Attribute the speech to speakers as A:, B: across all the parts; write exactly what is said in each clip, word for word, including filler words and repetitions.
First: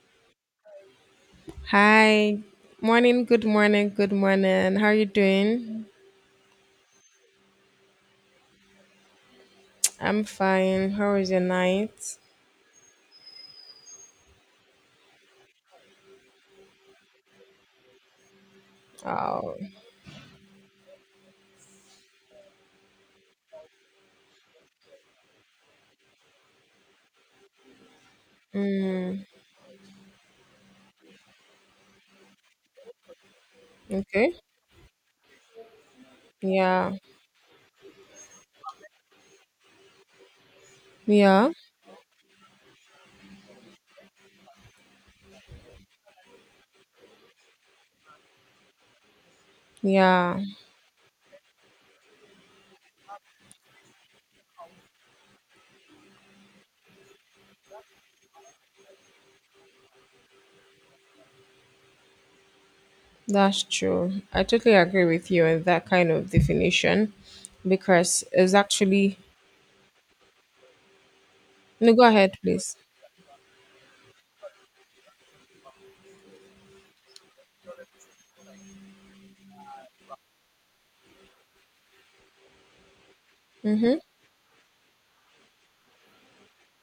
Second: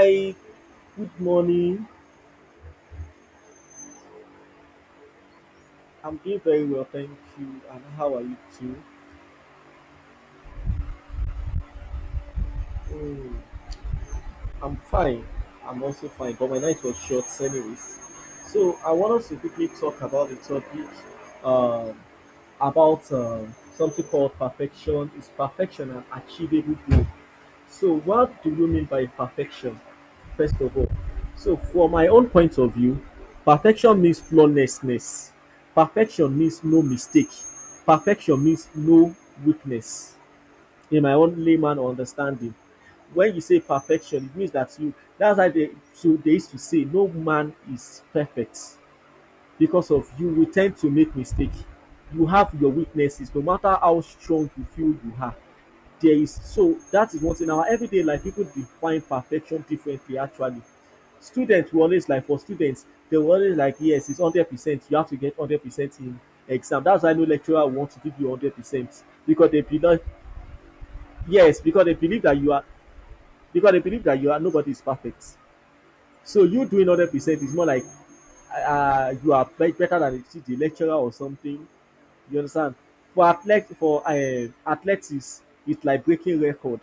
A: Hi, good morning.
B: Hi. Morning, good morning, good morning. How are you doing?
A: I'm doing very well, thank you. And how are you too?
B: I'm fine. How was your night?
A: Mm, I'm fine. I'm also fine, but my night was short, anyways. So I want us to
B: Oh,
A: quickly talk about the topic um, about um, something called perfection. Is perfection an achievable goal? So, what do you mean by
B: mm,
A: perfection, first of all? So, from my own point of view, perfection means
B: okay.
A: flawlessness. Perfection means no
B: Yeah,
A: mistake. Perfection means no weakness. In my own
B: yeah,
A: layman understanding, when you say perfection, it means that you. That's why they so they used to say no man is perfect because of you
B: yeah,
A: will tend to make mistake. You have your weaknesses, no matter how strong you feel you are there is so that is one thing. Our everyday life, people define perfection differently. Actually, students will always like for students, they will always
B: that's
A: like yes, it's
B: true.
A: one
B: I
A: hundred
B: totally
A: percent. You
B: agree
A: have to
B: with
A: get
B: you
A: one
B: on
A: hundred
B: that
A: percent
B: kind
A: in
B: of
A: exam. That's
B: definition
A: why no lecturer want to give
B: because
A: you one
B: it's
A: hundred percent
B: actually.
A: because they believe yes because
B: No,
A: they
B: go
A: believe
B: ahead,
A: that you are
B: please.
A: because they believe that you are nobody is perfect. So you doing one hundred percent is more like uh, uh, you are be- better than the, lecturer or something. You understand? For athlet
B: Mm-hmm.
A: for uh, athletics, it's like breaking record,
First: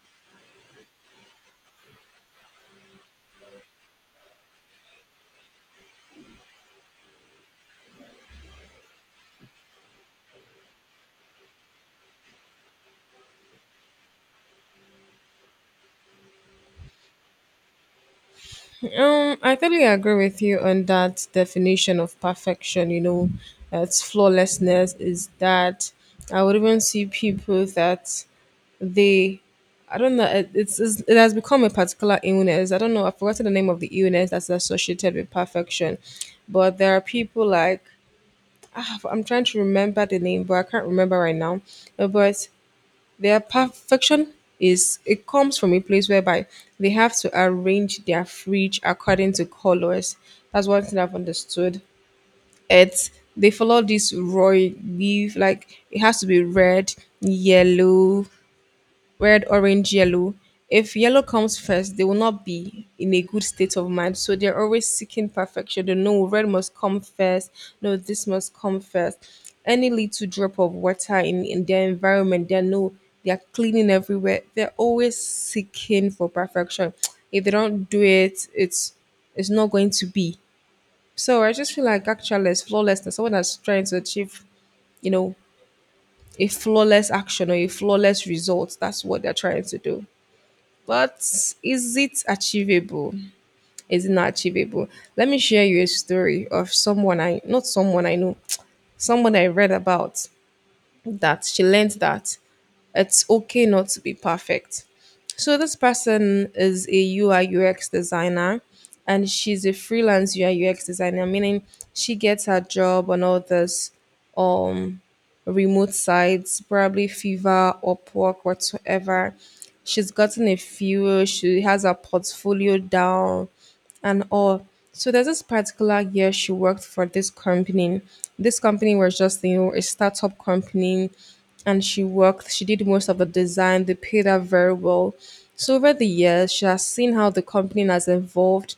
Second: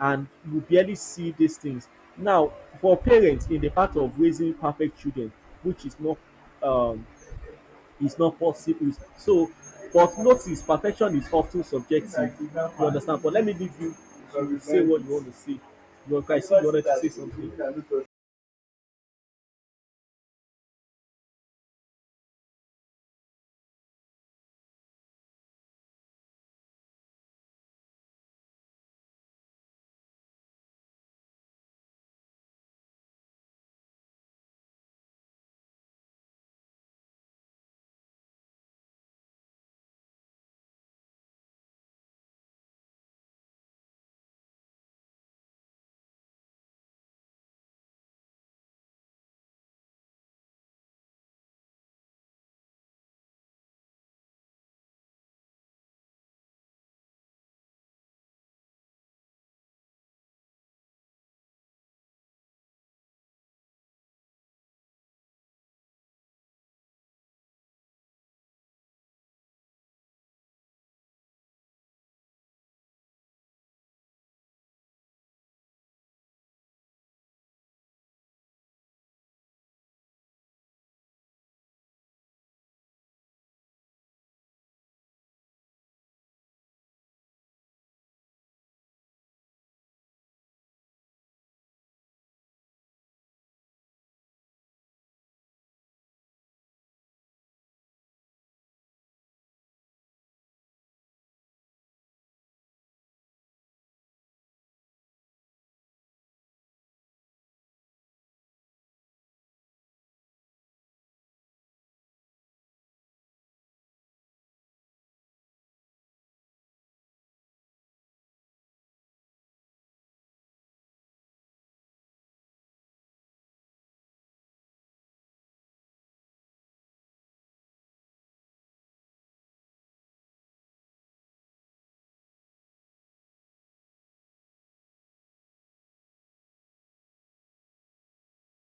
A: and you barely see these things. Now, for parents in the part of raising perfect children, which is not um, is not possible. So, but notice perfection is often subjective. You understand? But let me leave you to say what you want to say. You, want I see you wanted to say something.
B: Um, I totally agree with you on that definition of perfection. You know, it's flawlessness is that I would even see people that they I don't know. It, it's, it's it has become a particular illness. I don't know. I've forgotten the name of the illness that's associated with perfection, but there are people like ah, I'm trying to remember the name, but I can't remember right now. Uh, But their perfection is it comes from a place whereby they have to arrange their fridge according to colors. That's one thing I've understood. It's they follow this roy leaf like it has to be red, yellow, red, orange, yellow. If yellow comes first, they will not be in a good state of mind. So they're always seeking perfection. They know red must come first. No, this must come first. Any little drop of water in, in their environment, they know they are cleaning everywhere. They're always seeking for perfection. If they don't do it, it's it's not going to be. So I just feel like actualness, flawlessness, someone that's trying to achieve, you know, a flawless action or a flawless result. That's what they're trying to do. But is it achievable? Is it not achievable? Let me share you a story of someone I not someone I know, someone I read about that she learned that it's okay not to be perfect. So this person is a U I U X designer and she's a freelance U I U X designer, meaning she gets her job and all this um remote sites, probably Fiverr, Upwork, whatsoever. She's gotten a few, she has her portfolio down and all. So there's this particular year she worked for this company. This company was just, you know, a startup company and she worked, she did most of the design, they paid her very well. So over the years, she has seen how the company has evolved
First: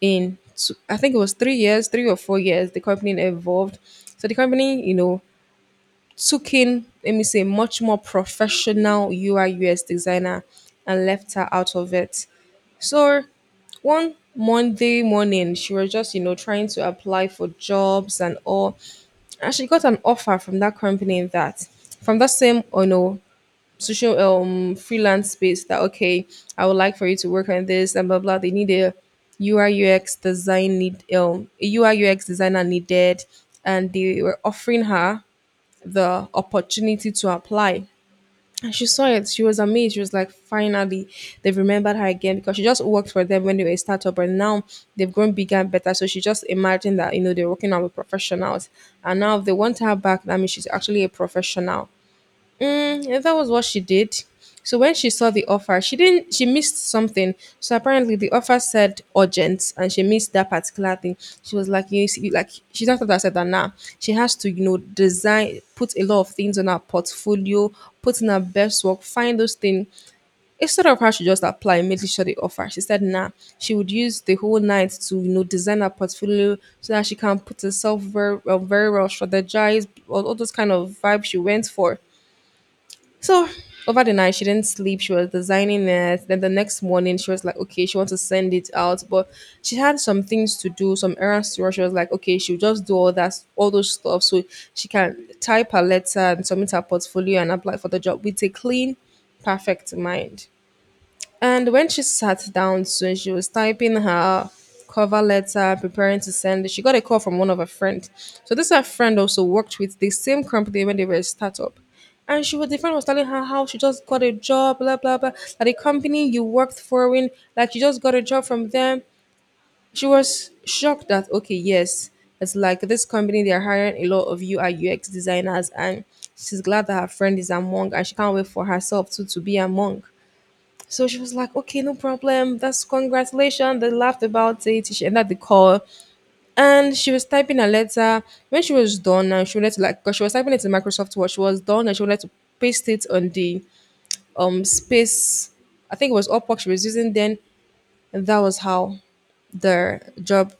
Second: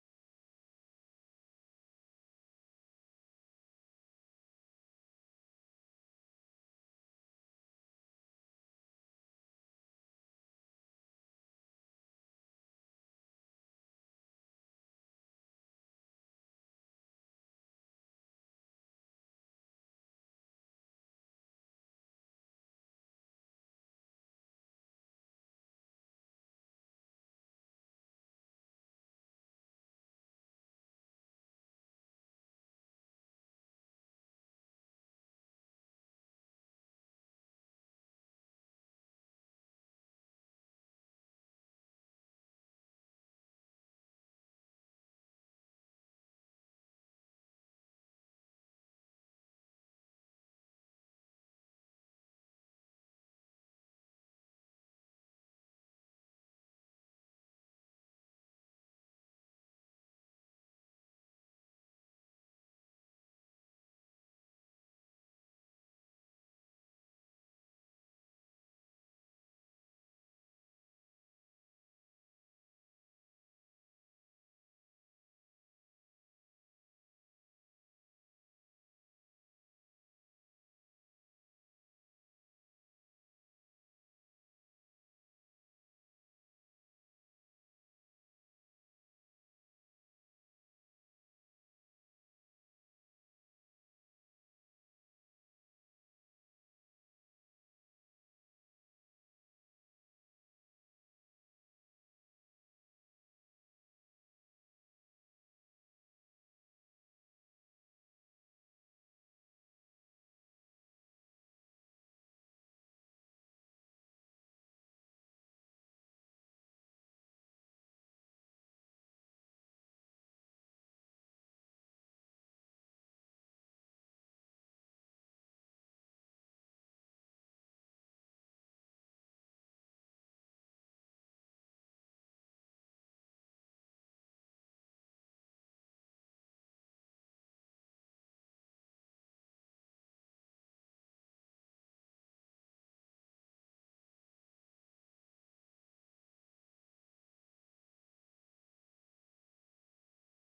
B: in, two, I think it was three years, three or four years, the company evolved. So the company, you know, took in, let me say, much more professional U I U S designer and left her out of it. So one Monday morning, she was just, you know, trying to apply for jobs and all. And she got an offer from that company that, from that same, oh no, social um freelance space that, okay, I would like for you to work on this and blah, blah. They need a UI UX design need, um, a UI UX designer needed. And they were offering her the opportunity to apply. And she saw it. She was amazed. She was like, finally, they've remembered her again because she just worked for them when they were a startup and now they've grown bigger and better. So she just imagined that, you know, they're working on with professionals. And now if they want her back, that means she's actually a professional. Yeah, that was what she did. So when she saw the offer, she didn't she missed something. So apparently the offer said urgent and she missed that particular thing. She was like, you see, like she's not that I said that now. She has to, you know, design, put a lot of things on her portfolio, put in her best work, find those things. Instead of her she just apply immediately saw the offer. She said nah. She would use the whole night to, you know, design her portfolio so that she can put herself very well, very well strategize all, all those kind of vibes she went for so over the night, she didn't sleep. She was designing it. Then the next morning, she was like, okay, she wants to send it out, but she had some things to do, some errands to run. She was like, okay, she'll just do all that, all those stuff, so she can type her letter and submit her portfolio and apply for the job with a clean, perfect mind. And when she sat down soon, she was typing her cover letter, preparing to send it. She got a call from one of her friends. So this her friend also worked with the same company when they were a startup. And she was the friend was telling her how she just got a job, blah blah blah. That the company you worked for in, like you just got a job from them. She was shocked that okay, yes, it's like this company they are hiring a lot of U I U X designers, and she's glad that her friend is among, and she can't wait for herself too to be among. So she was like, okay, no problem. That's congratulations. They laughed about it. She ended the call and she was typing a letter. When she was done and she wanted to like, cause she was typing it in Microsoft Word. She was done and she wanted to paste it on the um space. I think it was Upwork she was using then. And that was how the job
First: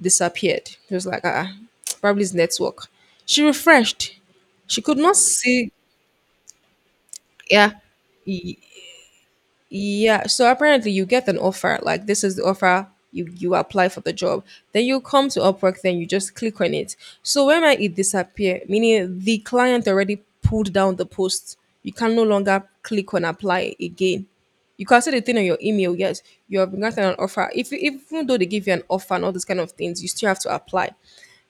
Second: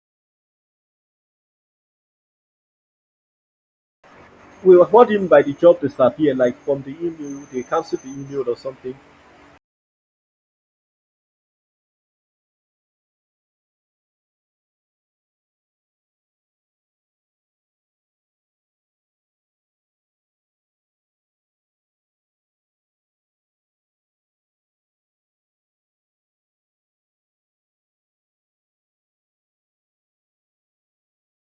B: disappeared. It was like, ah, probably it's network. She refreshed.
A: we
B: She
A: were
B: could
A: what do
B: not
A: you mean by the
B: see.
A: job disappear? Like from the email, they
B: Yeah.
A: cancel the email or something.
B: Yeah, so apparently you get an offer, like this is the offer, you you apply for the job. Then you come to Upwork, then you just click on it. So when might it disappear? Meaning the client already pulled down the post. You can no longer click on apply again. You can see the thing on your email, yes, you have been gotten an offer. If if- even though they give you an offer and all these kind of things, you still have to apply.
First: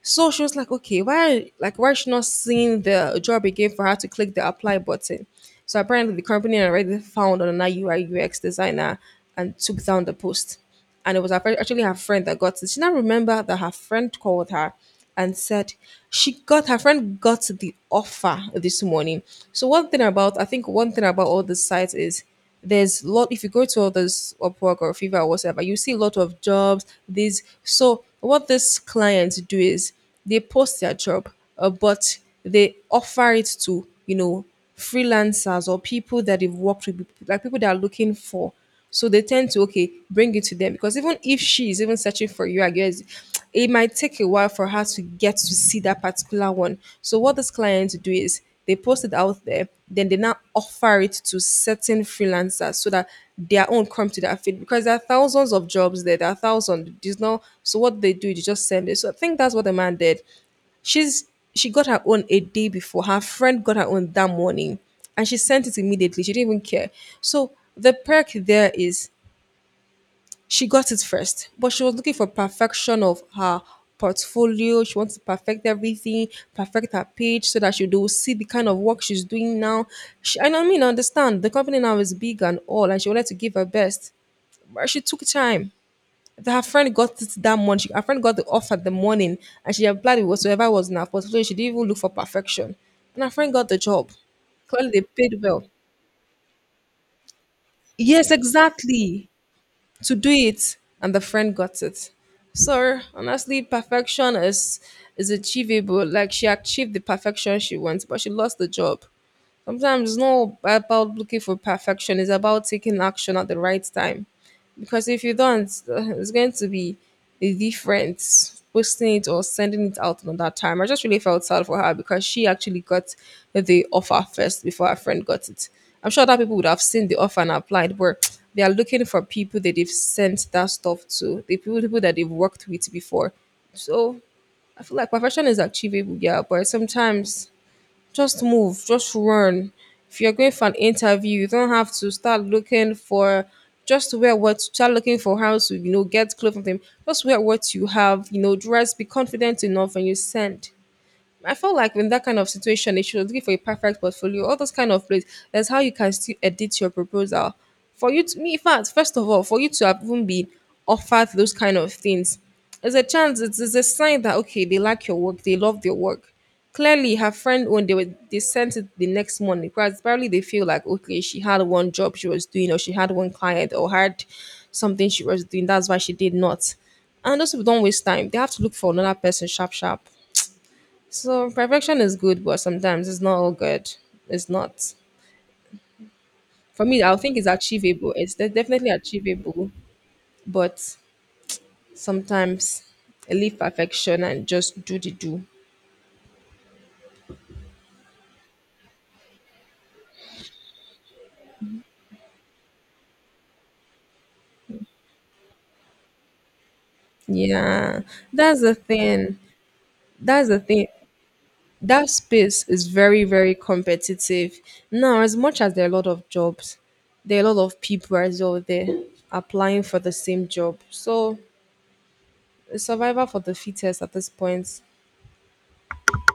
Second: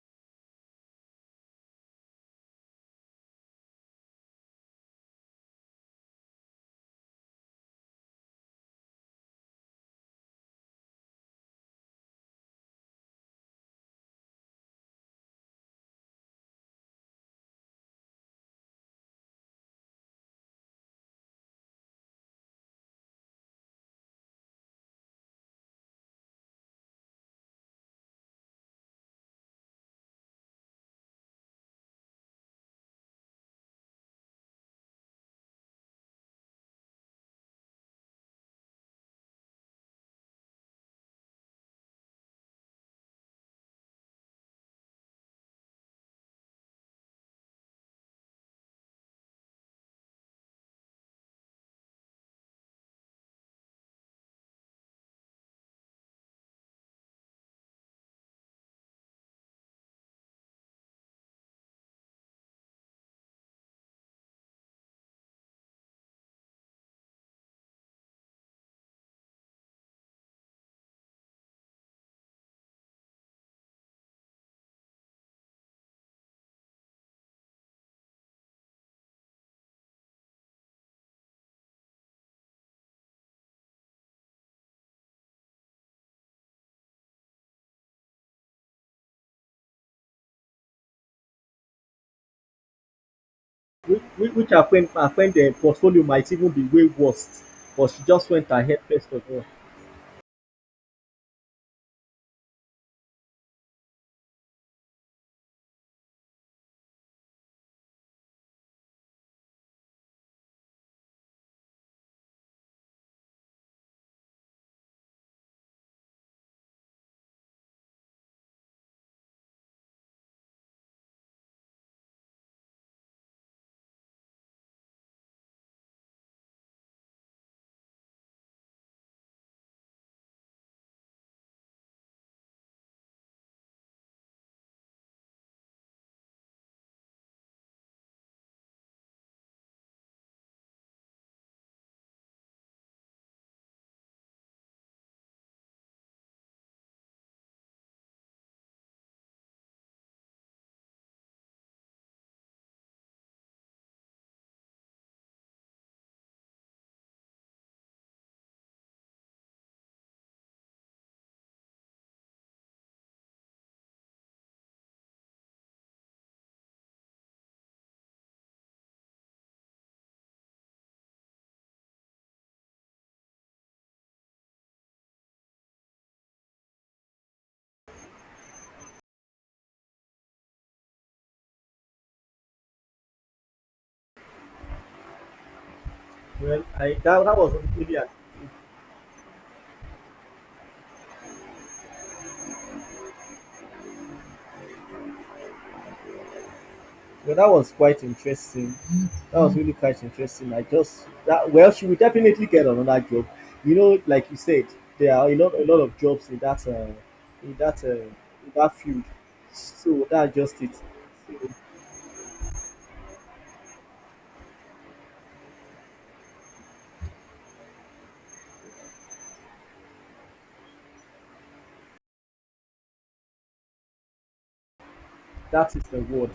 B: So she was like, okay, why like why is she not seeing the job again for her to click the apply button? So apparently the company had already found another U I U X designer and took down the post. And it was her fri- actually her friend that got it. She now remembered that her friend called her and said she got her friend got the offer this morning. So one thing about I think one thing about all the sites is there's a lot if you go to others those Upwork or Fiverr or whatever, you see a lot of jobs. These so what these clients do is they post their job, uh, but they offer it to you know freelancers or people that they've worked with, like people that are looking for so they tend to okay, bring it to them because even if she is even searching for you, I guess it might take a while for her to get to see that particular one. So what this client do is they post it out there, then they now offer it to certain freelancers so that their own come to that feed because there are thousands of jobs there, there are thousands. There's no so what they do, they just send it. So I think that's what the man did. She's she got her own a day before. Her friend got her own that morning and she sent it immediately. She didn't even care. So the perk there is she got it first, but she was looking for perfection of her portfolio. She wants to perfect everything, perfect her page so that she will see the kind of work she's doing now. She, and I mean, understand the company now is big and all, and she wanted to give her best, but she took time that her friend got it that morning. She, her friend got the offer the morning and she applied with whatsoever was in her portfolio. She didn't even look for perfection. And her friend got the
A: Which,
B: job.
A: which which her friend,
B: Clearly, they
A: find
B: paid
A: the
B: well.
A: portfolio might even be way worse, but she just
B: Yes,
A: went ahead first of
B: exactly.
A: all.
B: To do it. And the friend got it. So, honestly, perfection is is achievable. Like, she achieved the perfection she wants, but she lost the job. Sometimes it's not about looking for perfection, it's about taking action at the right time. Because if you don't, uh, it's going to be the difference posting it or sending it out on that time. I just really felt sad for her because she actually got the offer first before her friend got it. I'm sure that people would have seen the offer and applied, but they are looking for people that they've sent that stuff to, the people, people that they've worked with before. So I feel like perfection is achievable, yeah, but sometimes just move, just run. If you're going for an interview, you don't have to start looking for just wear what start looking for how to, you know, get clothes from them. Just wear what you have, you know, dress, be confident enough and you send. I felt like in that kind of situation, they should looking for a perfect portfolio, all those kind of plays. That's how you can still edit your proposal. For you to me, in fact, first of all, for you to have even been offered those kind of things, there's a chance, it's, it's a sign that okay, they like your work, they love your work. Clearly, her friend when they were they sent it the next morning, because probably they feel like okay, she had one job she was doing, or she had one client, or had something she was doing. That's why she did not. And those people don't waste time. They have to look for another person sharp sharp. So perfection is good, but sometimes it's not all good. It's not.
A: Well,
B: For
A: I
B: me, I
A: that,
B: think
A: that
B: it's
A: was really, uh,
B: achievable. It's de- definitely achievable, but sometimes leave perfection and just do the do.
A: well, that was quite interesting. That was really quite interesting. I just that well, she will definitely get another job. You know, like you said, there are a lot a lot of jobs in that uh, in that uh,
B: Yeah,
A: in
B: that's the
A: that field.
B: thing.
A: So that's
B: That's the
A: just it.
B: thing.
A: So
B: That space is very, very competitive. Now, as much as there are a lot of jobs, there are a lot of people as well there applying for the same job. So, it's survival for the fittest at this point.
A: that is the word.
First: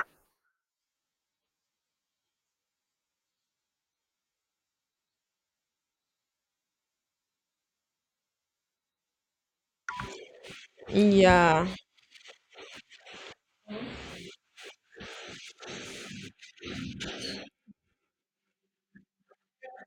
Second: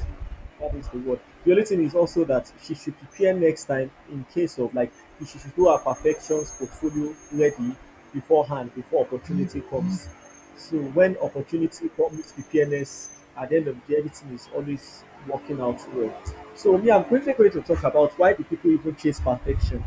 A: That is the word. The only thing is also that she should prepare next time in case of like she should do her perfections portfolio ready beforehand before opportunity comes. So when
B: Yeah.
A: opportunity comes, preparedness at the end of the day, everything is always working out well. So me, I'm quickly going to talk about why do people even chase perfection.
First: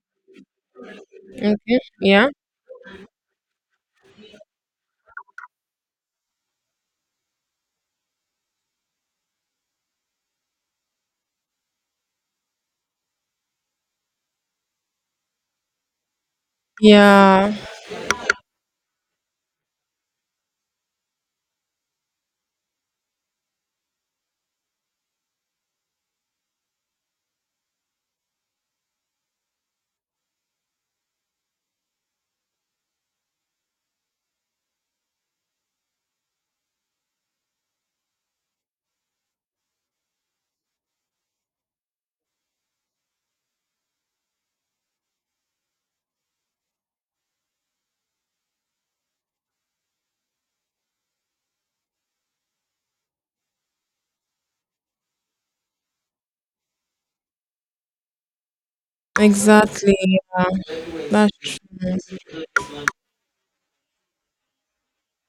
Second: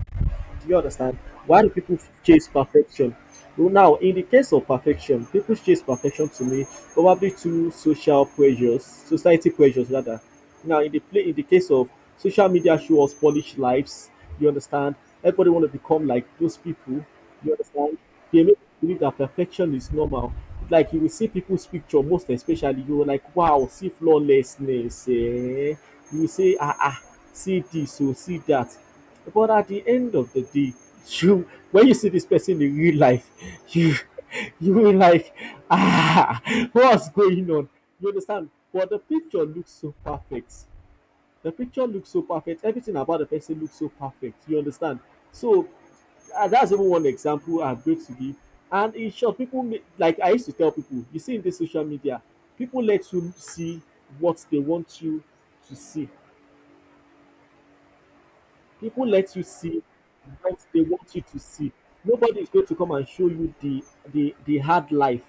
A: Do you understand? Why do people
B: Okay.
A: chase perfection? Well, now, in the case of perfection, people chase perfection to me probably through social pressures, society pressures rather. Now, in the play, in the case of social media, show us polished lives. You understand? Everybody want to become like those people. You
B: Yeah,
A: understand? They make you believe that perfection is normal. Like you will see people's picture, most especially you will like, wow, see flawlessness. Eh? You will say, ah ah, see this, so see that. But at the end of the day, you when you see this person in real life, you you will like, ah, what's going on? You understand? But the picture looks so perfect. The picture looks so perfect. Everything about the person looks so perfect. You understand? So uh, that's even one example I'm going to give. And in short, people ma- like I used to tell people, you see in this social media, people let you see what they want you to see. People let you see
B: exactly.
A: what they want you to
B: That's
A: see. Nobody is going to come and show you the the, the hard life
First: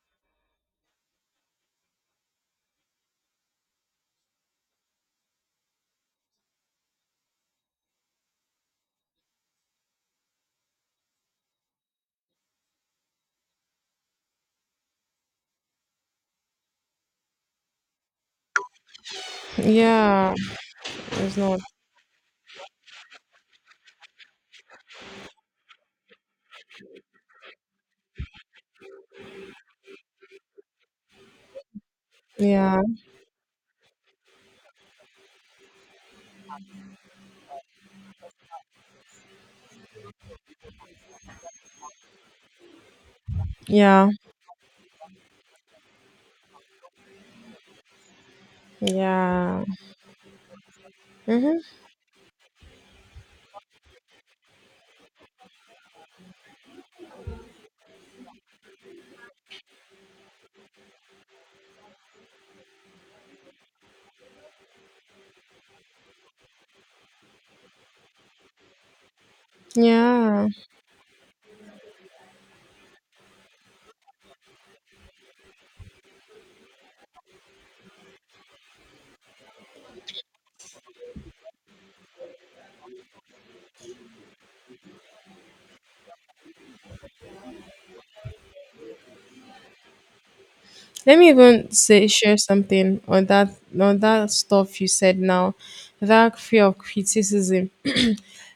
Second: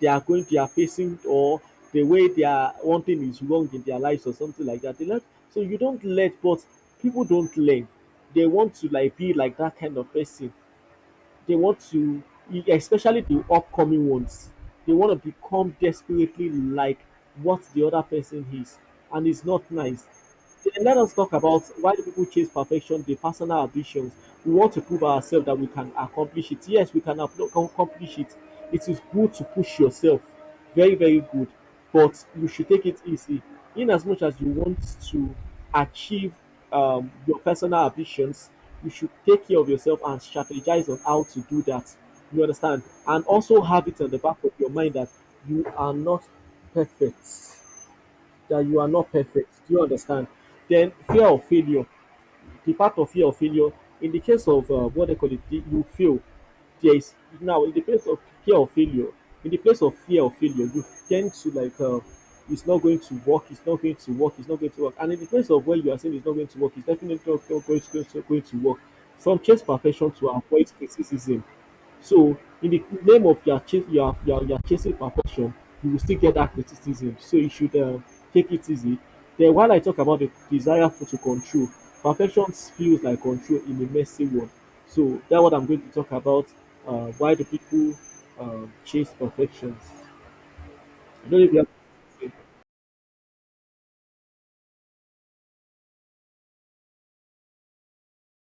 A: they are going they are facing or the way they are one thing is wrong in their lives or something like that. They let, so you don't let, but people don't learn. They want to like be like that kind of person. They want to, especially the upcoming ones. They want to become desperately like what the other person is, and it's not nice.
B: yeah,
A: Then let us talk
B: it's not.
A: about why do people chase perfection, the personal ambitions. We want to prove ourselves that we can accomplish it. Yes, we can ap- accomplish it. It is good to push yourself. Very, very good. But you should
B: Yeah,
A: take it easy. In as much as you want to achieve um, your personal ambitions, you should take care of yourself and strategize on how to do that. You understand? And also have it
B: yeah,
A: on the back of your mind that you are not perfect that you are not
B: yeah.
A: perfect. Do you understand? Then fear of
B: Mm-hmm.
A: failure, the part of fear of failure. In the case of uh, what they call it, the- you fail. There is now in the place of fear of failure. In the place of fear of failure, you tend to like uh, it's not going to work. It's not going to work. It's not going to work. And in the place of where you are saying it's not going to work, it's definitely not, going, to, going to going to work. Some chase perfection to
B: Yeah.
A: avoid criticism so in the name of your chase, your are, you chasing perfection, you will still get that criticism. So you should uh, take it easy. Then while I talk about the desire for to control, perfection feels like control in a messy world. So that's what I'm going to talk about. Uh, why do people uh, chase perfections?
B: Let
A: I
B: me
A: don't know if you have
B: even say
A: anything
B: share
A: to say.
B: something on that on that stuff you said now. That fear of criticism.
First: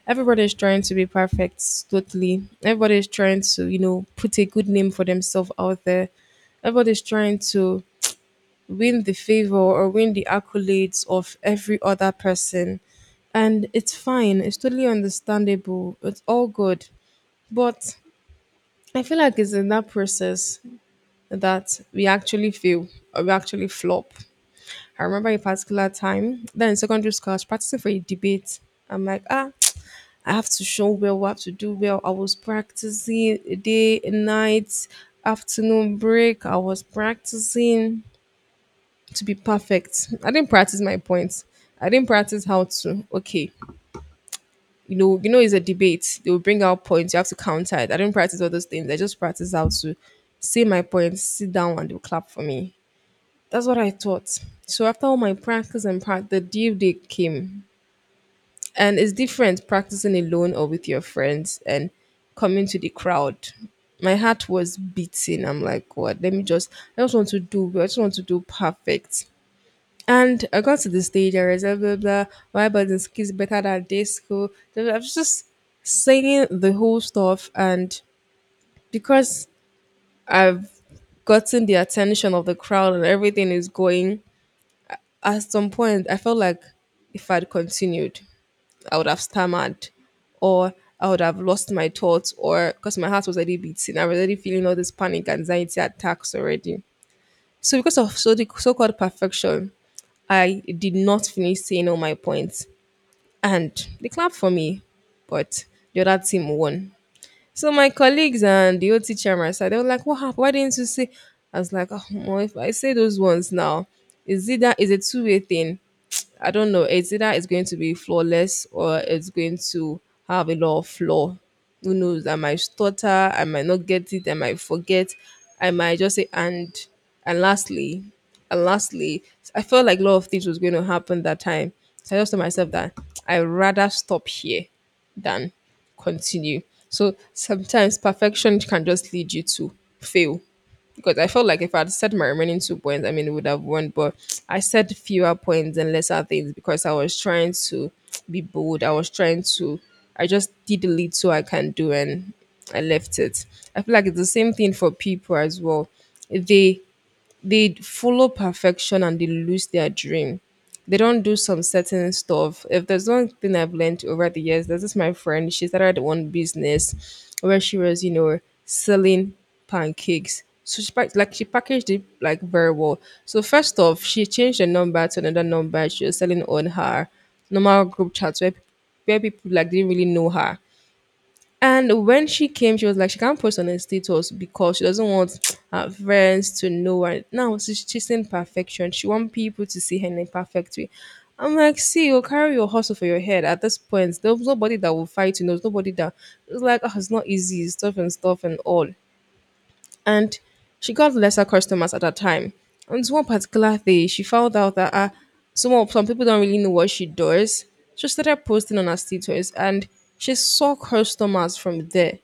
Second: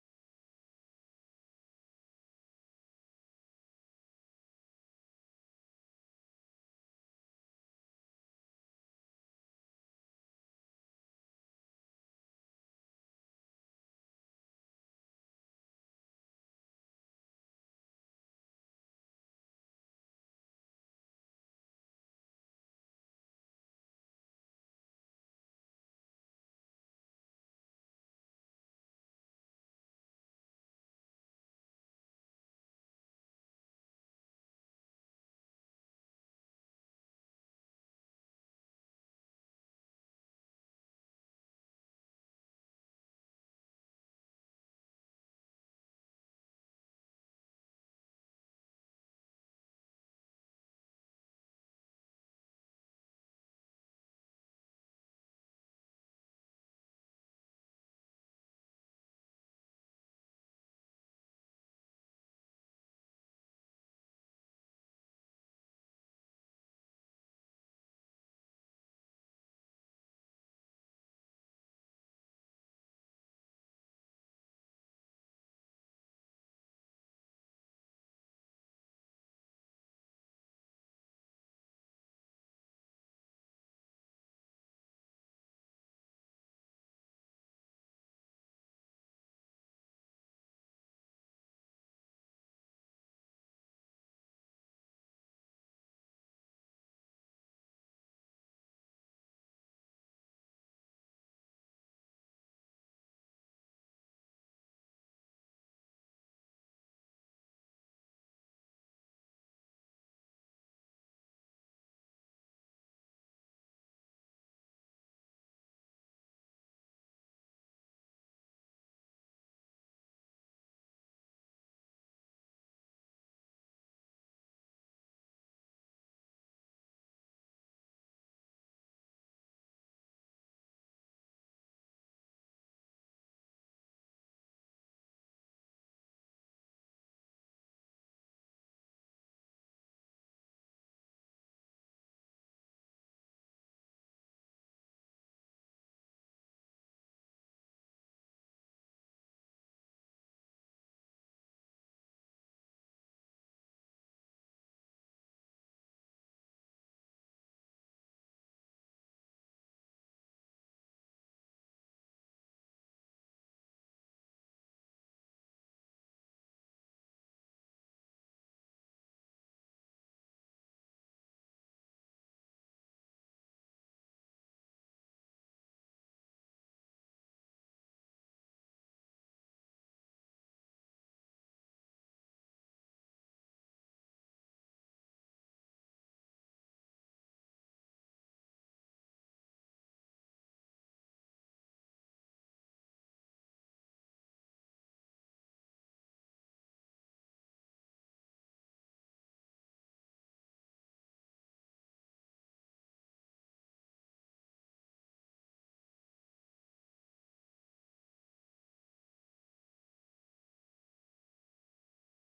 B: Everybody is trying to be perfect, totally. Everybody is trying to, you know, put a good name for themselves out there. Everybody's trying to win the favor or win the accolades of every other person. And it's fine, it's totally understandable, it's all good. But I feel like it's in that process that we actually fail or we actually flop. I remember a particular time, then in secondary school, I was practicing for a debate. I'm like, ah, I have to show well, I have to do well. I was practicing day, night, afternoon break. I was practicing to be perfect. I didn't practice my points. I didn't practice how to okay, you know, you know, it's a debate. They will bring out points. You have to counter it. I didn't practice all those things. I just practiced how to say my points, sit down, and they'll clap for me. That's what I thought. So after all my practice and practice, the due date came, and it's different practicing alone or with your friends and coming to the crowd. My heart was beating. I'm like, God. Let me just. I just want to do. Well. I just want to do perfect. And I got to the stage, I was blah, blah, blah, my buzzing skills better than day school. I was just saying the whole stuff. And because I've gotten the attention of the crowd and everything is going, at some point, I felt like if I'd continued, I would have stammered or I would have lost my thoughts or because my heart was already beating. I was already feeling all this panic, anxiety attacks already. So because of so the so-called perfection, I did not finish saying all my points. And they clapped for me, but the other team won. So my colleagues and the old teacher, on my side, they were like, "What happened? Why didn't you say?" I was like, "Oh, Omo, if I say those ones now, is it that is a two way thing? I don't know. It's either it's going to be flawless or it's going to have a lot of flaw. Who knows? I might stutter. I might not get it. I might forget. I might just say and and lastly, and lastly, I felt like a lot of things was going to happen that time. So I just told myself that I would rather stop here than continue. So sometimes perfection can just lead you to fail. Because I felt like if I had said my remaining two points, I mean, it would have won. But I said fewer points and lesser things because I was trying to be bold. I was trying to, I just did the little I can do and I left it. I feel like it's the same thing for people as well. They they follow perfection and they lose their dream. They don't do some certain stuff. If there's one thing I've learned over the years, there's this my friend, she started one business where she was, you know, selling pancakes. So she pack- like she packaged it like very well. So first off, she changed the number to another number she was selling on her normal group chat where where people like didn't really know her. And when she came, she was like, she can't post on her status because she doesn't want her friends to know. And now she's chasing perfection. She wants people to see her in a perfect way. I'm like, see, you carry your hustle for your head at this point. There's nobody that will fight you. There's nobody that it's like, oh, it's not easy, stuff and stuff and all. And she got lesser customers at that time. And this one particular day, she found out that uh, some some people don't really know what she does. She started posting on her status, and she saw customers from there.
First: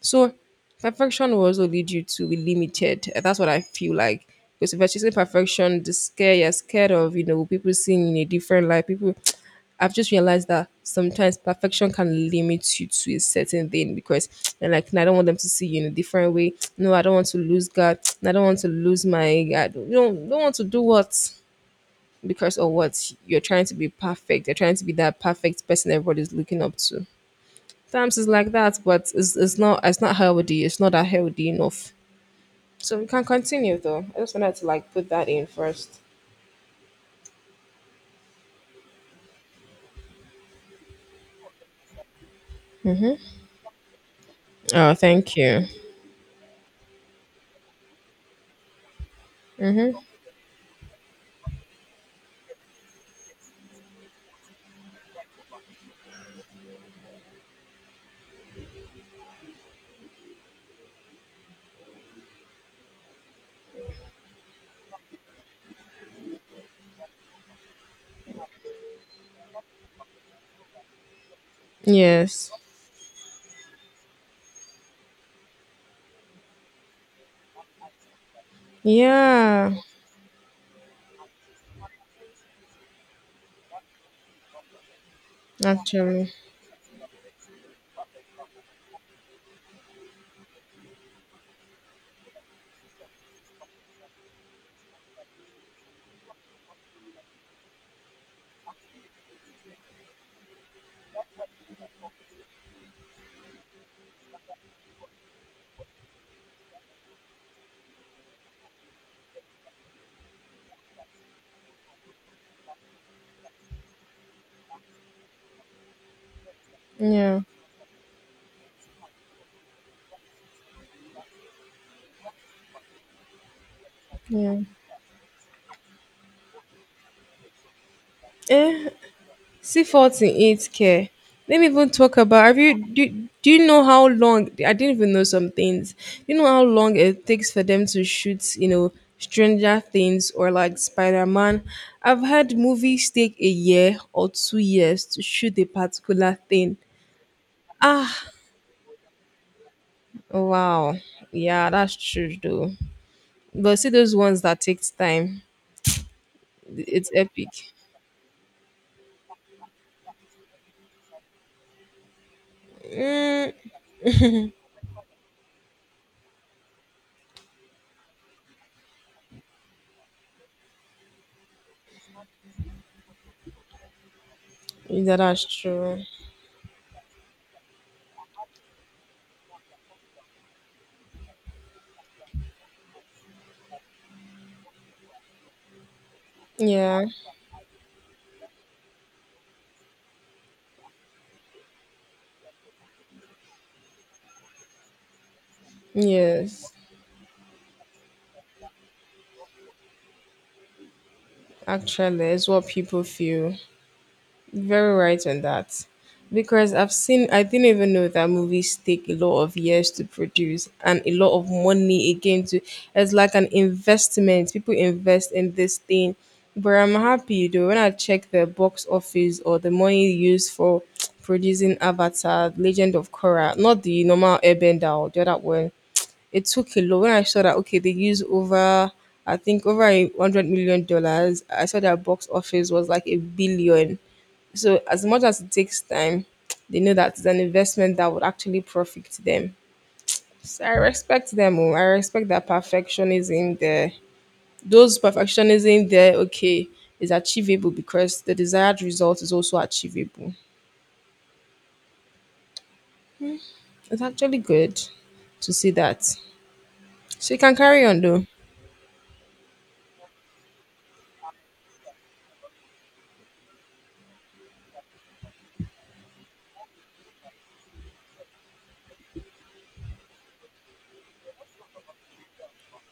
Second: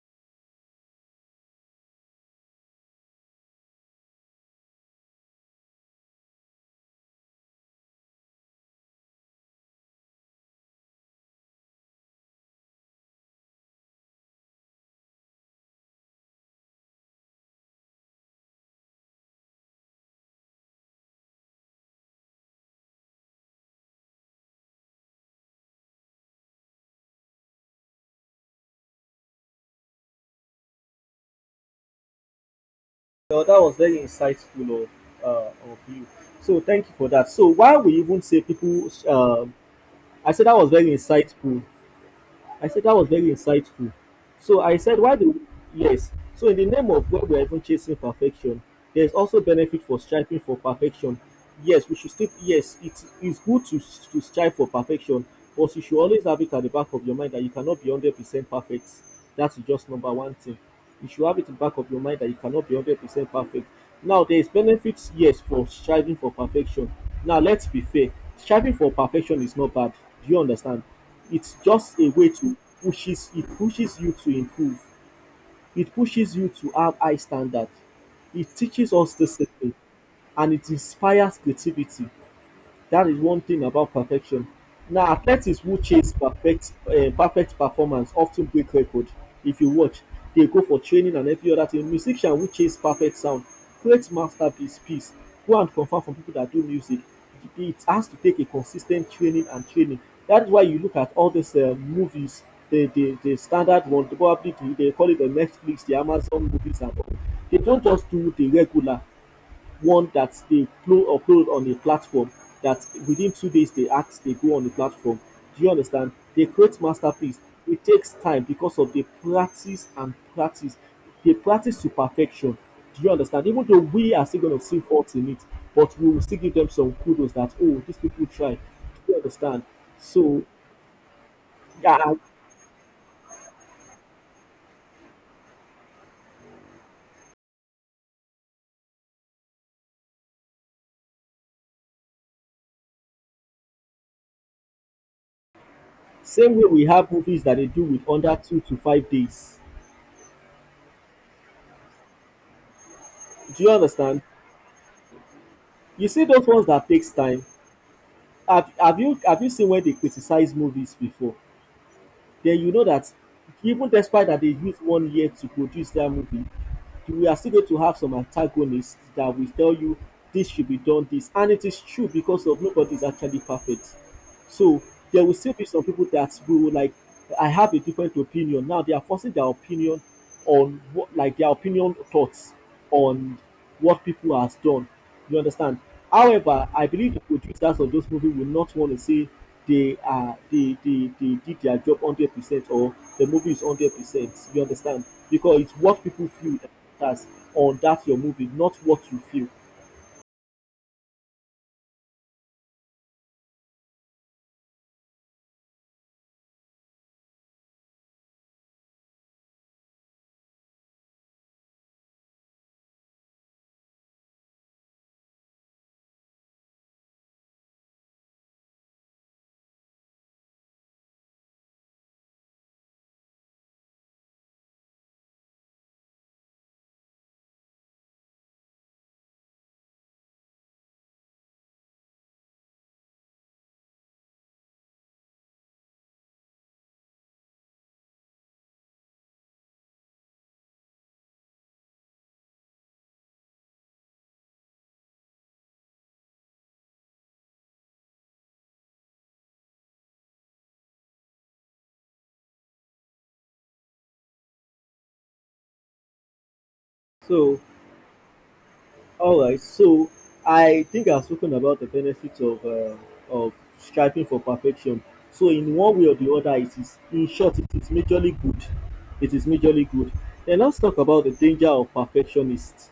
B: So perfection will also lead you to be limited. Uh, That's what I feel like. Because if you're chasing perfection, the scare you're scared of, you know, people seeing you in a different light. People, I've just realized that sometimes perfection can limit you to a certain thing because they're like, "No, I don't want them to see you in a different way. No, I don't want to lose God. I don't want to lose my God. You don't, don't want to do what because of what you're trying to be perfect. You're trying to be that perfect person everybody's looking up to. Times is like that, but it's, it's not it's not healthy. It's not that healthy enough. So we can
A: So that was
B: continue
A: very
B: though. I just wanted to
A: insightful of,
B: like put that in
A: uh, of
B: first.
A: you. So thank you for that. So why we even say people, um I said that was very insightful I said that was very insightful. So I
B: Oh,
A: said, why
B: thank
A: do
B: you.
A: yes? So in the name of when we're even chasing perfection, there is also benefit for striving for perfection. Yes, we should still yes, it is good to to strive for perfection, but you should always have it at the back of your mind that you cannot be hundred percent perfect. That's just number one thing. You should have it in the back of your mind that you cannot be hundred percent perfect. Now there is benefits, yes, for striving for perfection. Now let's be fair. Striving for perfection is not bad. Do you understand? It's just a way
B: Yes.
A: to pushes it pushes you to improve. It pushes you to have high standard. It teaches us
B: Yeah.
A: discipline and it inspires creativity. That is one thing about perfection. Now, athletes who chase
B: Actually.
A: perfect uh, perfect performance often break record. If you watch, they go for training and every other thing. Musician who chase perfect sound create masterpiece piece. Go and confirm from people that do music. It has to take a consistent training and training. That is why you look at all these uh, movies, the, the the standard one, probably the, they call it the Netflix, the Amazon movies and all. They don't just do the regular one that they upload, upload on a platform that within two days they act, they go on the platform. Do you understand? They create masterpiece.
B: Yeah.
A: It takes time because of the practice and practice. They practice to perfection. Do you understand? Even though we are still
B: Yeah.
A: going to see faults in it, but we will still give them some kudos that, oh, these people try. Do
B: Eh,
A: you understand? So,
B: C four eight care. Let me even
A: yeah,
B: talk about. Have you do, do you know how long? I didn't even know some things. You know how long it takes for them to shoot? You know, Stranger Things or like Spider Man. I've had movies take a year or two years to shoot a particular
A: same way
B: thing.
A: we have movies that they do with
B: Ah,
A: under two to five days.
B: wow. Yeah, that's true though.
A: Do you
B: But see those
A: understand?
B: ones that takes time.
A: You see those ones that
B: It's
A: takes time,
B: epic.
A: have have you have you seen when they criticize movies before? Then you know that
B: Mm,
A: even despite that they use one year to produce their movie, we are still going to have some antagonists that will tell you this should be done this, and it is true because of nobody is actually perfect. So
B: yeah,
A: there will
B: that's
A: still be some
B: true.
A: people that will like I have a different opinion. Now they are forcing their opinion on what like their opinion thoughts on what people has done. You understand? However, I
B: Yeah.
A: believe the producers of those movies will not want to say they are they they, they did their job hundred percent or the movie is hundred percent. You understand? Because it's what people feel that
B: Yes.
A: matters on that your movie, not what you feel.
B: Actually, it's what people feel. Very right on that. Because I've seen, I didn't even know that movies take a lot of years to produce and a lot of money again to, it's like an investment. People invest in this thing. But I'm happy though when I check the box office or the money used for producing Avatar, Legend of Korra, not the normal Airbender or the other one, it took a lot. When I saw that, okay, they use over, I think over a hundred million dollars. I saw that box office was like a billion. So as much as it takes time, they know that it's an investment that would actually profit them. So I respect them. Oh. I respect that perfectionism there. Those perfectionism there, okay, is achievable because the desired result is also achievable. It's actually good to see that. So you can
A: So
B: carry on though.
A: all right, so I think I've spoken about the benefits of uh, of striving for perfection. So in one way or the other, it is in short, it is majorly good. It is majorly good. Then let's talk about the danger of perfectionists.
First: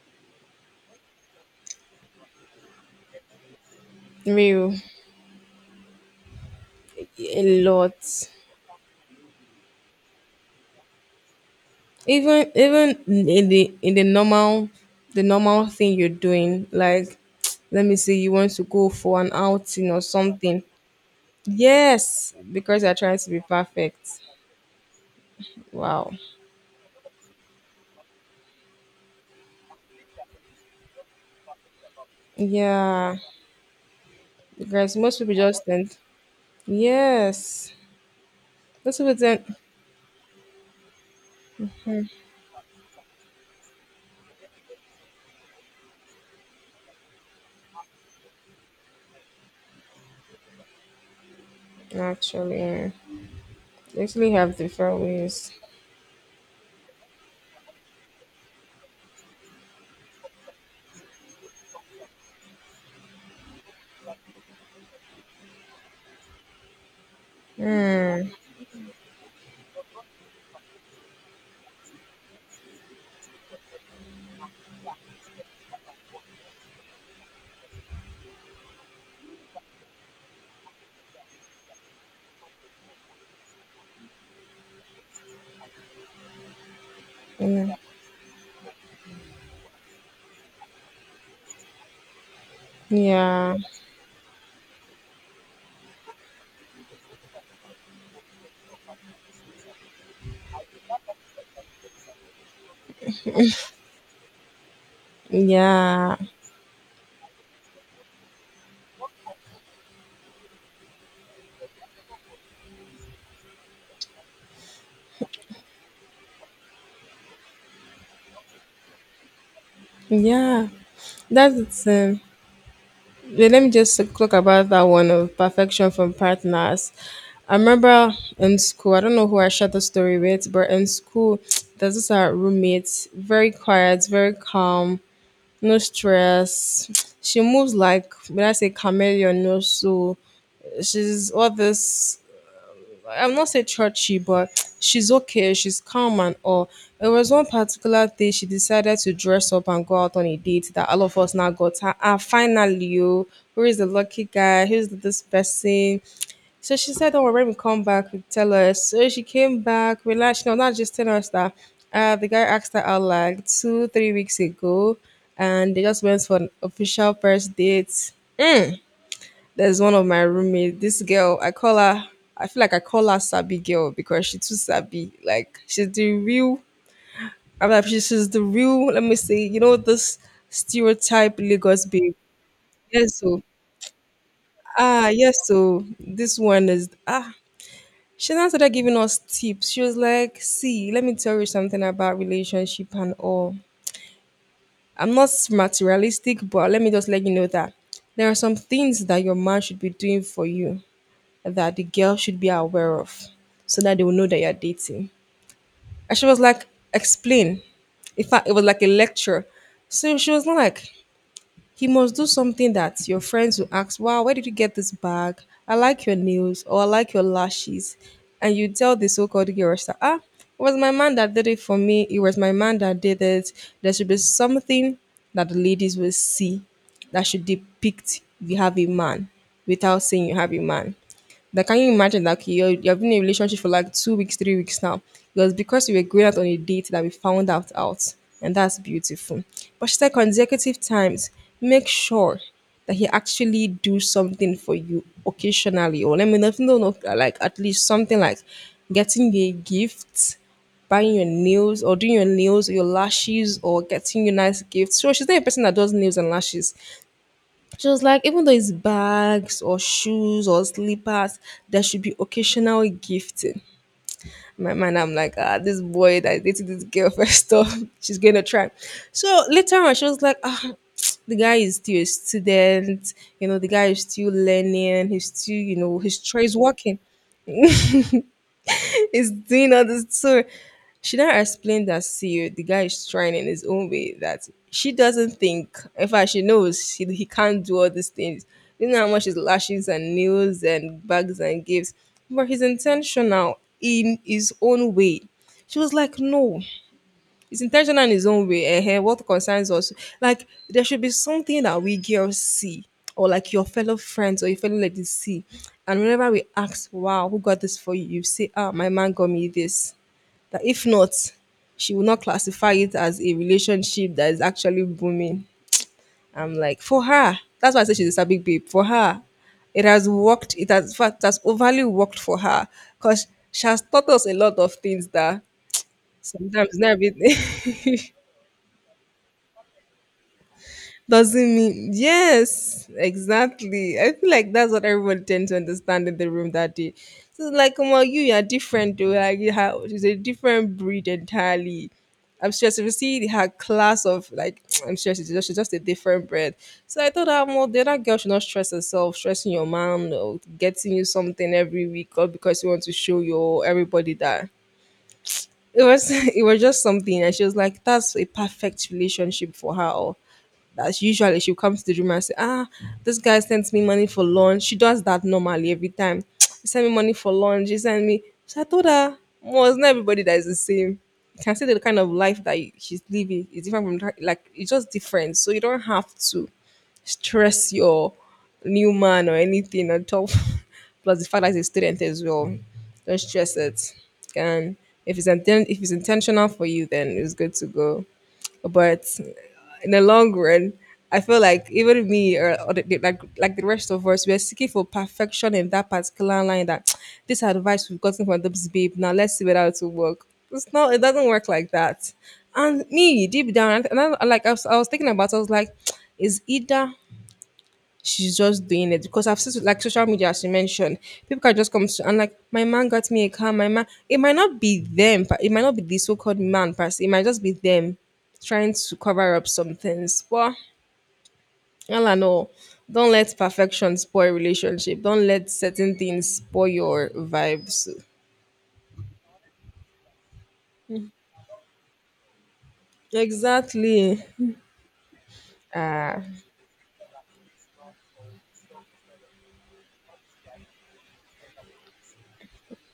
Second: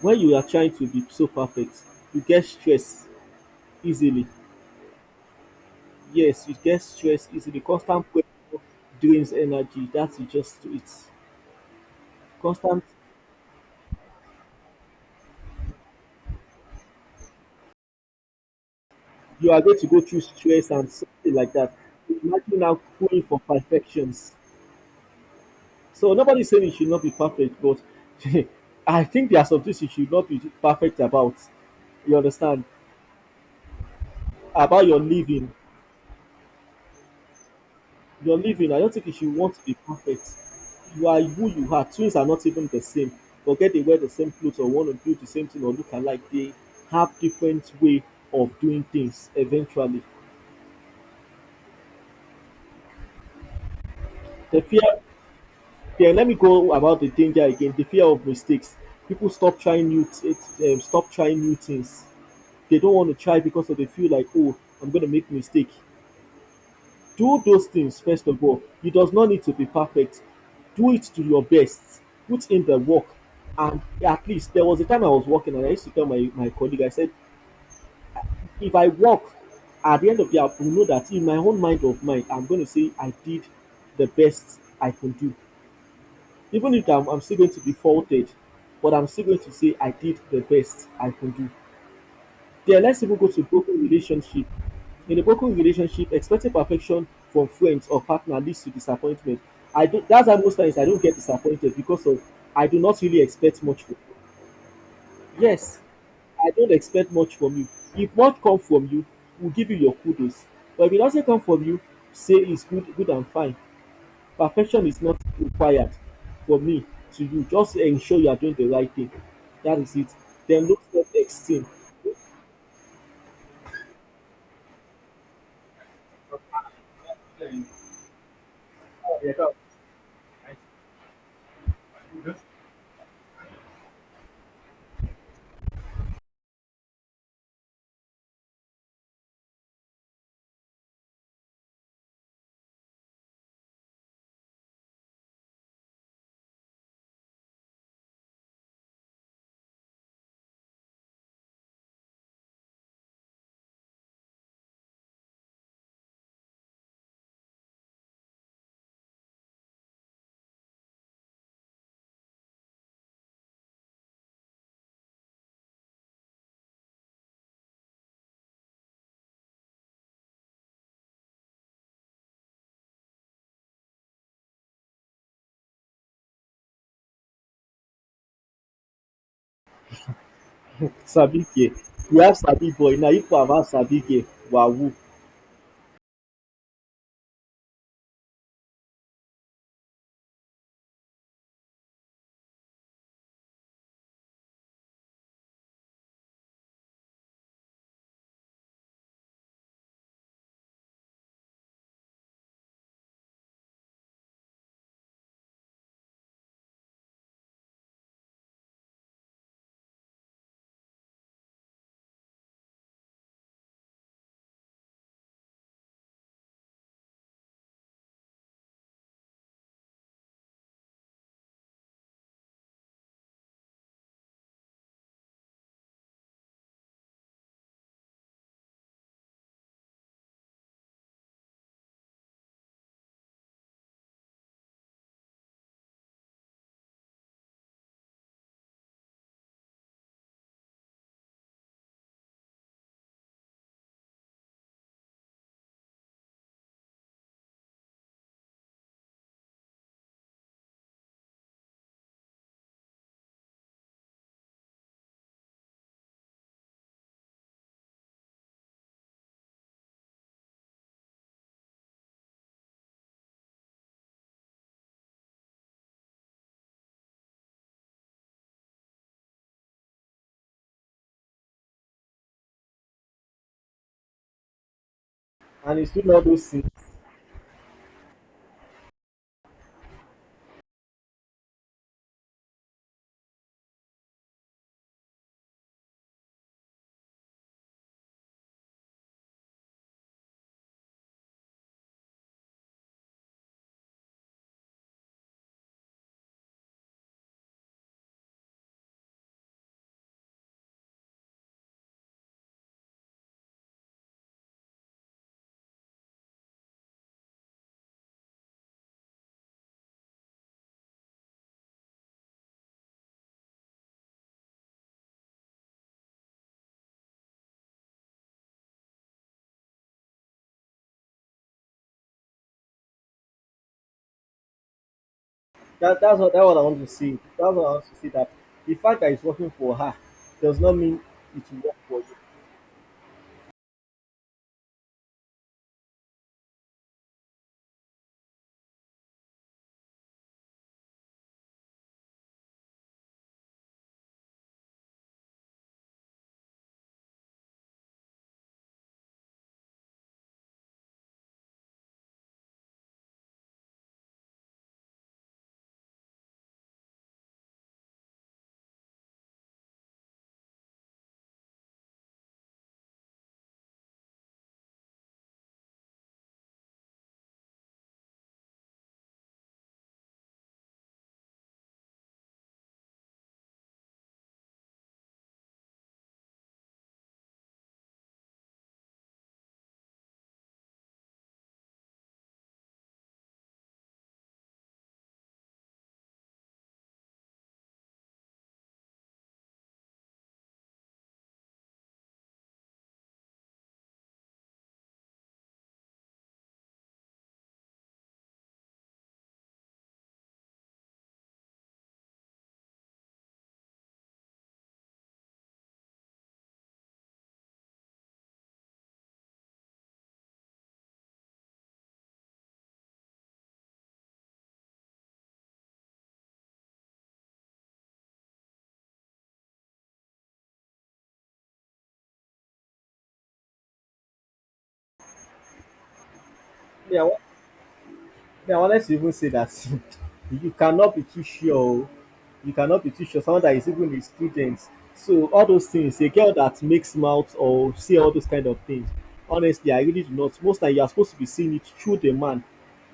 A: When you are trying to be so perfect, you get stress easily.
B: Real.
A: Yes, you get stress
B: A
A: easily.
B: lot.
A: Constant pressure drains energy. That is just it.
B: Even
A: Constant,
B: even in the in the normal the normal thing you're doing like let me see you want to go for an
A: you are going to
B: outing or
A: go through
B: something
A: stress and something like that.
B: yes
A: Imagine now
B: because you're trying
A: going
B: to be
A: for
B: perfect
A: perfections.
B: wow
A: So nobody's saying it should not be perfect, but I think there are some things you should not be perfect about. You understand?
B: yeah
A: About
B: because
A: your
B: most people
A: living.
B: just tend yes
A: Your living, I don't
B: most
A: think you
B: people
A: should
B: tend
A: want to be perfect. You are who you are.
B: Hmm,
A: Twins are not even the same. Forget they wear the same clothes or want to do the same thing or look alike. They have different way of doing things eventually.
B: actually they actually have
A: The fear.
B: different ways
A: Yeah, let me go about the danger again, the fear of mistakes. People stop trying new t- it, um, stop trying new things. They don't want to try because they feel like, oh, I'm going to make a mistake. Do those things first
B: Hmm.
A: of all. It does not need to be perfect. Do it to your best. Put in the work. And at least there was a time I was working and I used to tell my, my colleague, I said, if I work at the end of the day, I will know that in my own mind of mine, I'm going to say I did the best I can do. Even if I'm, I'm still going to be faulted, but I'm still going to say I did the best I can do. There, let's even go to
B: Yeah
A: broken relationship. In a broken relationship, expecting perfection from friends or partner leads to disappointment. I don't. That's why most times I don't get disappointed because of I do not really expect much from. Yes,
B: yeah
A: I don't expect much from you. If what comes from you, we'll give you your kudos. But if it doesn't come from you, say it's good, good and fine. Perfection is not required for me to you. Just ensure you are doing the right thing. That is it. Then
B: yeah
A: look self extreme.
B: that's it. Yeah, let me just talk about that one of perfection from partners. I remember in school, I don't know who I shared the story with, but in school, there's this our roommate, very quiet, very calm, no stress. She moves like when I say chameleon, no soul. She's all this I'm not say churchy, but she's okay. She's calm and all. There was one particular day she decided to dress up and go out on a date that all of us now got her. Ah, finally, you. Who is the lucky guy? Who's this person? So she said, "Oh, when we come back, we tell us." So she came back, relaxed. No, not just telling us that. Uh, the guy asked her out like two, three weeks ago, and they just went for an official first date. There's one of my roommates. This girl, I call her. I feel like I call her Sabi girl because she too Sabi. Like she's the real. I'm like she- she's the real. Let me say, you know this stereotype
A: Sabi care.
B: Lagos babe.
A: You have sabi boy, now
B: Yes,
A: if you
B: so
A: have sabi girl, wahoo.
B: ah yes, so this one is ah. She now started giving us tips. She was like, "See, let me tell you something about relationship and all. I'm not materialistic, but let me just let you know that there are some things that your man should be doing for you, that the girl should be aware of so that they will know that you're dating." And she was like, explain. In fact, it was like a lecture. So she was not like, he must do something that your friends will ask, "Wow, where did you get this bag? I like your nails, or I like your lashes." And you tell the so called girl that, ah, it was my man that did it for me. It was my man that did it. There should be something that the ladies will see that should depict you have a man without saying you have a man. That can you imagine that okay, you're, you've been in a relationship for like two weeks, three weeks now? It was because you were going out on a date that we found out out, and that's beautiful. But she said consecutive times, make sure that he actually do something for you occasionally, or let me not know, no, no, like at least something like getting you a gift, buying your nails, or doing your nails or your lashes, or getting you nice gifts. So she's not a person that does nails and lashes. She was like, even though it's bags or shoes or slippers, there should be occasional gifting. In my mind, I'm like, ah, this boy that dated this girl, first off, she's gonna try. So later on, she was like, ah, the guy is still a student, you know, the guy is still learning, he's still, you
A: And he's
B: know,
A: doing
B: his
A: all those
B: he's
A: things.
B: working. is doing all this. So she now explained that, see, the guy is trying in his own way. That she doesn't think, in fact, she knows he, he can't do all these things. You know how much his lashes and nails and bags and gifts, but he's intentional in his own way. She was like, no, it's intentional in his own way. uh What concerns us, like there should be something that we girls see, or like your fellow friends or your fellow ladies see, and whenever we ask, "Wow, who got this for you?" You say, "Ah, my man got me this." That if not, she will not classify it as a relationship that is actually booming. I'm like, for her, that's why I say she's a big babe. For her, it has worked. It has, in fact, it has overly worked for her, because she has taught us a lot of things that
A: That, that's, what, that's what I
B: sometimes
A: want
B: not
A: to say. That's what I want to
B: everything.
A: say that the fact that it's working for her does not mean it
B: Doesn't
A: will work
B: mean,
A: for you.
B: yes, exactly. I feel like that's what everybody tends to understand in the room that day. So it's like, well, you you are different though. Like you have, it's a different breed entirely. I'm sure if you see her class of like I'm sure she's just, she's just a different breed. So I thought that, well, the other girl should not stress herself, stressing your mom or getting you something every week, or because you want to show your everybody that it was it was just something, and she was like, that's a perfect relationship for her. That's usually, she comes to the room and say, ah, this guy sends me money for lunch. She does that normally every time. He sent me money for lunch. He sent me. So I told her, well, it's not everybody that is the same. You can see the kind of life that you- she's living is different from that- like it's just different. So you don't have to stress your new man or anything on top. Plus the fact that he's a student as well. Don't stress it. And if it's inten- if it's intentional for you, then it's good to go. But in the long run, I feel like even me, or, or the, the- like like the rest of us, we are seeking for perfection in that particular line. That This advice we've gotten from this babe, now let's see whether it will work. It's not. It doesn't work like that. And me deep down, and I, and I- like I was, I was thinking about it, I was like, is either she's just doing it because I've seen, like, social media, as you mentioned, people can just come to and like, my man got me a car, my man, it might not be them, but it might not be the so called man per se, it might just be them trying to cover up some things. Well, all I know, don't let perfection spoil relationship. Don't let certain things spoil
A: Me, I
B: your
A: want
B: vibes.
A: Me, I wanted to even say that you cannot be too sure. Oh. You cannot be too sure. Someone that is even a
B: Exactly.
A: student. So all those things, a
B: Uh,
A: girl that makes mouth or say all those kind of things. Honestly, I really do not. Most time you are supposed to be seeing it through the man.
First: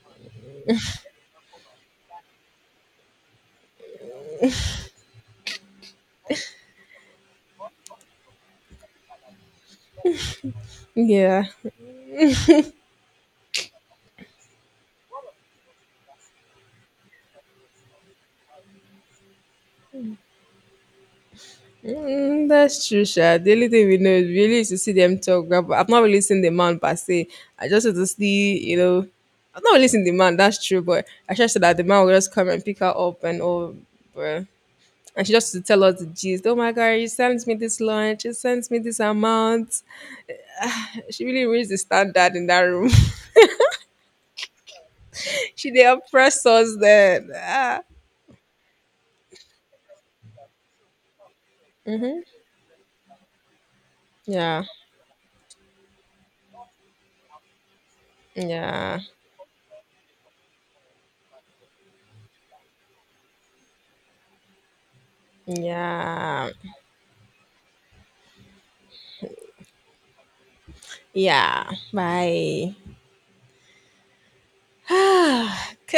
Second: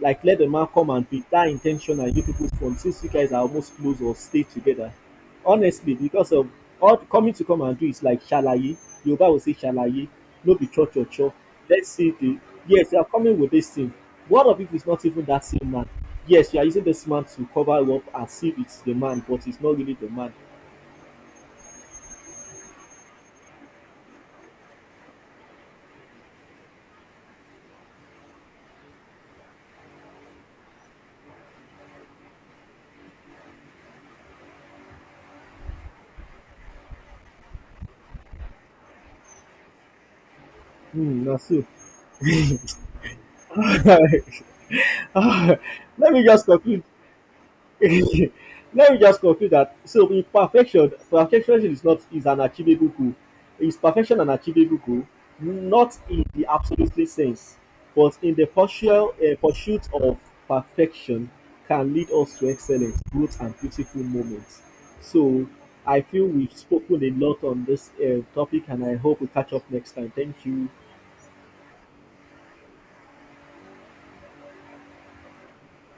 A: Like let the man come and be that intentional. You people from since you guys are almost close or stay together honestly because of all coming to come and do is like shalaye. Yoruba will say shalaye, no be cho cho cho.
B: yeah.
A: Let's see the, yes you are coming with this thing, one of it is not even that same man. Yes, you are using this man to cover up and see it's the man but it's not really the man.
B: Mm, that's true, Sha. The only thing we know is really is to see them talk. But I've not really seen the man per se. I just want to see, you know, I've not really seen the man. That's true, but I just said that the man will just come and pick her up and all, bruh. And she just to tell us the gist. Oh my god, you sent me this lunch. She sent me this amount.
A: Hmm,
B: She
A: na
B: really
A: so.
B: raised the standard in that room. She they
A: let me
B: oppress
A: just
B: us
A: conclude
B: then. Ah.
A: Let me just conclude that so with perfection, perfection is not is an achievable goal. Is perfection an
B: Yeah,
A: achievable goal? Not in the absolutely sense, but in the
B: yeah,
A: partial uh, pursuit of perfection can lead us to excellence, growth, and beautiful moments. So I feel
B: yeah,
A: we've spoken a lot on this uh, topic, and I hope we catch up next time. Thank you.
B: yeah. Bye. Okay.